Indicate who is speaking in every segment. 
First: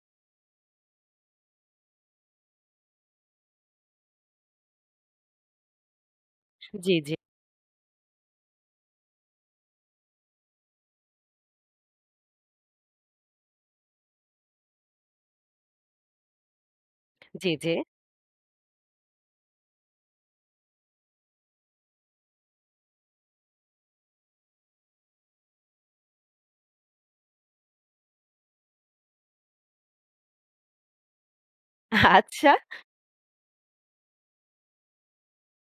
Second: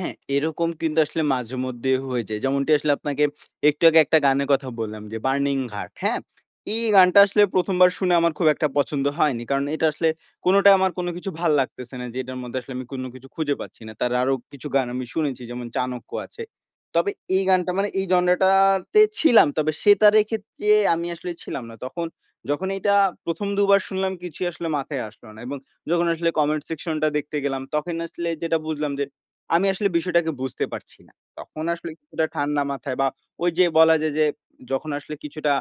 Speaker 1: হ্যাঁ, এরকম কিন্তু আসলে মাঝেমধ্য হয়েছে। যেমনটি আসলে আপনাকে একটু আগে একটা গানের কথা বললাম যে "বার্নিং ঘাট।" হ্যাঁ এই
Speaker 2: জি, জি।
Speaker 1: গানটা আসলে ১ম বার শুনে আমার খুব একটা পছন্দ হয়নি। কারণ এটা আসলে কোনটাই আমার কোন কিছু ভাল লাগতেছে না যে এটার মধ্যে আসলে আমি কোন কিছু খুঁজে পাচ্ছি না। তার আরো কিছু গান আমি শুনেছি যেমন "চাণক্য" আছে। তবে এই
Speaker 2: জি, জি।
Speaker 1: গানটা মানে এই জনরাটাতে ছিলাম। তবে সেতার এর ক্ষেত্রে আমি আসলে ছিলাম না। তখন যখন এটা ১ম দুবার শুনলাম কিছুই আসলে মাথায় আসলো না এবং যখন আসলে কমেন্ট সেকশন টা দেখতে গেলাম তখন আসলে যেটা বুঝলাম যে আমি আসলে বিষয়টাকে বুঝতে পারছি না। তখন আসলে কিছুটা
Speaker 2: আচ্ছা।
Speaker 1: ঠান্ডা মাথায় বা ওই যে বলা যায় যে যখন আসলে কিছুটা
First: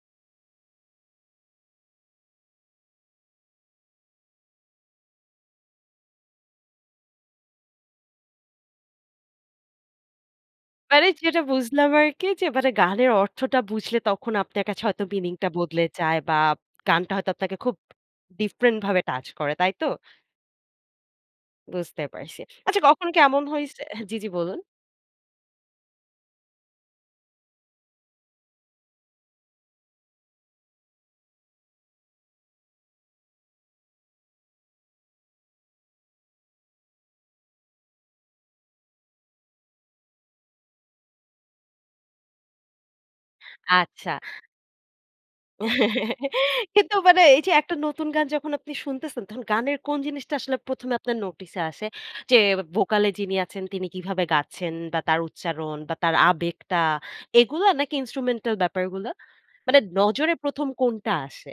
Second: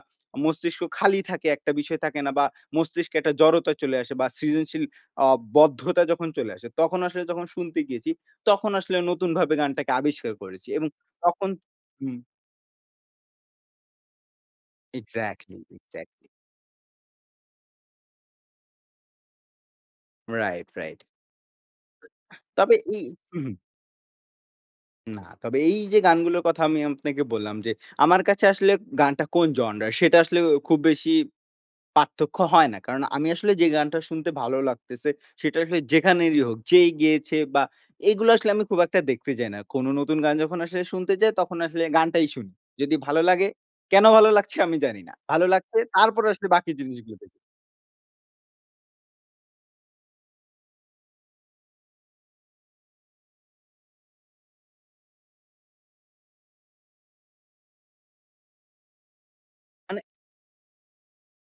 Speaker 1: মস্তিষ্ক খালি থাকে একটা বিষয় থাকে না বা মস্তিষ্কে একটা জড়তা চলে আসে বা সৃজনশীল অ বদ্ধতা যখন চলে আসে তখন আসলে যখন শুনতে গিয়েছি তখন আসলে নতুনভাবে গানটাকে আবিষ্কার করেছি এবং
Speaker 2: মানে যেটা
Speaker 1: তখন
Speaker 2: বুঝলাম আর
Speaker 1: হু।
Speaker 2: কি যে মানে গানের অর্থটা বুঝলে তখন আপনার কাছে হয়তো মিনিং টা
Speaker 1: এক্সাক্টলি,
Speaker 2: বদলে যায়
Speaker 1: এক্সাক্টলি।
Speaker 2: বা গানটা হয়তো আপনাকে খুব ডিফারেন্ট ভাবে টাচ করে। তাই তো?
Speaker 1: Right, right.
Speaker 2: বুঝতে পারছি।
Speaker 1: তবে
Speaker 2: আচ্ছা
Speaker 1: এই
Speaker 2: কখন
Speaker 1: হু,
Speaker 2: কেমন
Speaker 1: হু।
Speaker 2: হইছে জি, জি বলুন।
Speaker 1: না, তবে এই যে গানগুলোর কথা আমি আপনাকে বললাম যে আমার কাছে আসলে গানটা কোন জনরার সেটা আসলে খুব বেশি পার্থক্য হয় না। কারণ আমি আসলে যে গানটা শুনতে ভালো লাগতেছে সেটা আসলে যেখানেরই হোক যেই গেয়েছে বা এগুলো আসলে আমি খুব একটা দেখতে চাই না। কোন নতুন গান যখন আসলে শুনতে চাই তখন আসলে গানটাই শুনি। যদি ভালো লাগে কেন
Speaker 2: আচ্ছা।
Speaker 1: ভালো লাগছে আমি জানি না। ভালো লাগছে তারপরে আসলে বাকি
Speaker 2: কিন্তু
Speaker 1: জিনিসগুলো
Speaker 2: মানে
Speaker 1: দেখি।
Speaker 2: এই যে একটা নতুন গান যখন আপনি শুনতেছেন তখন গানের কোন জিনিসটা আসলে ১ম এ আপনার নোটিসে আসে যে ভোকালে যিনি আছেন তিনি কিভাবে গাচ্ছেন বা তার উচ্চারণ বা তার আবেগটা এগুলো নাকি ইন্সট্রুমেন্টাল ব্যাপারগুলো? মানে
Speaker 1: মানে
Speaker 2: নজরে ১ম কোনটা আসে?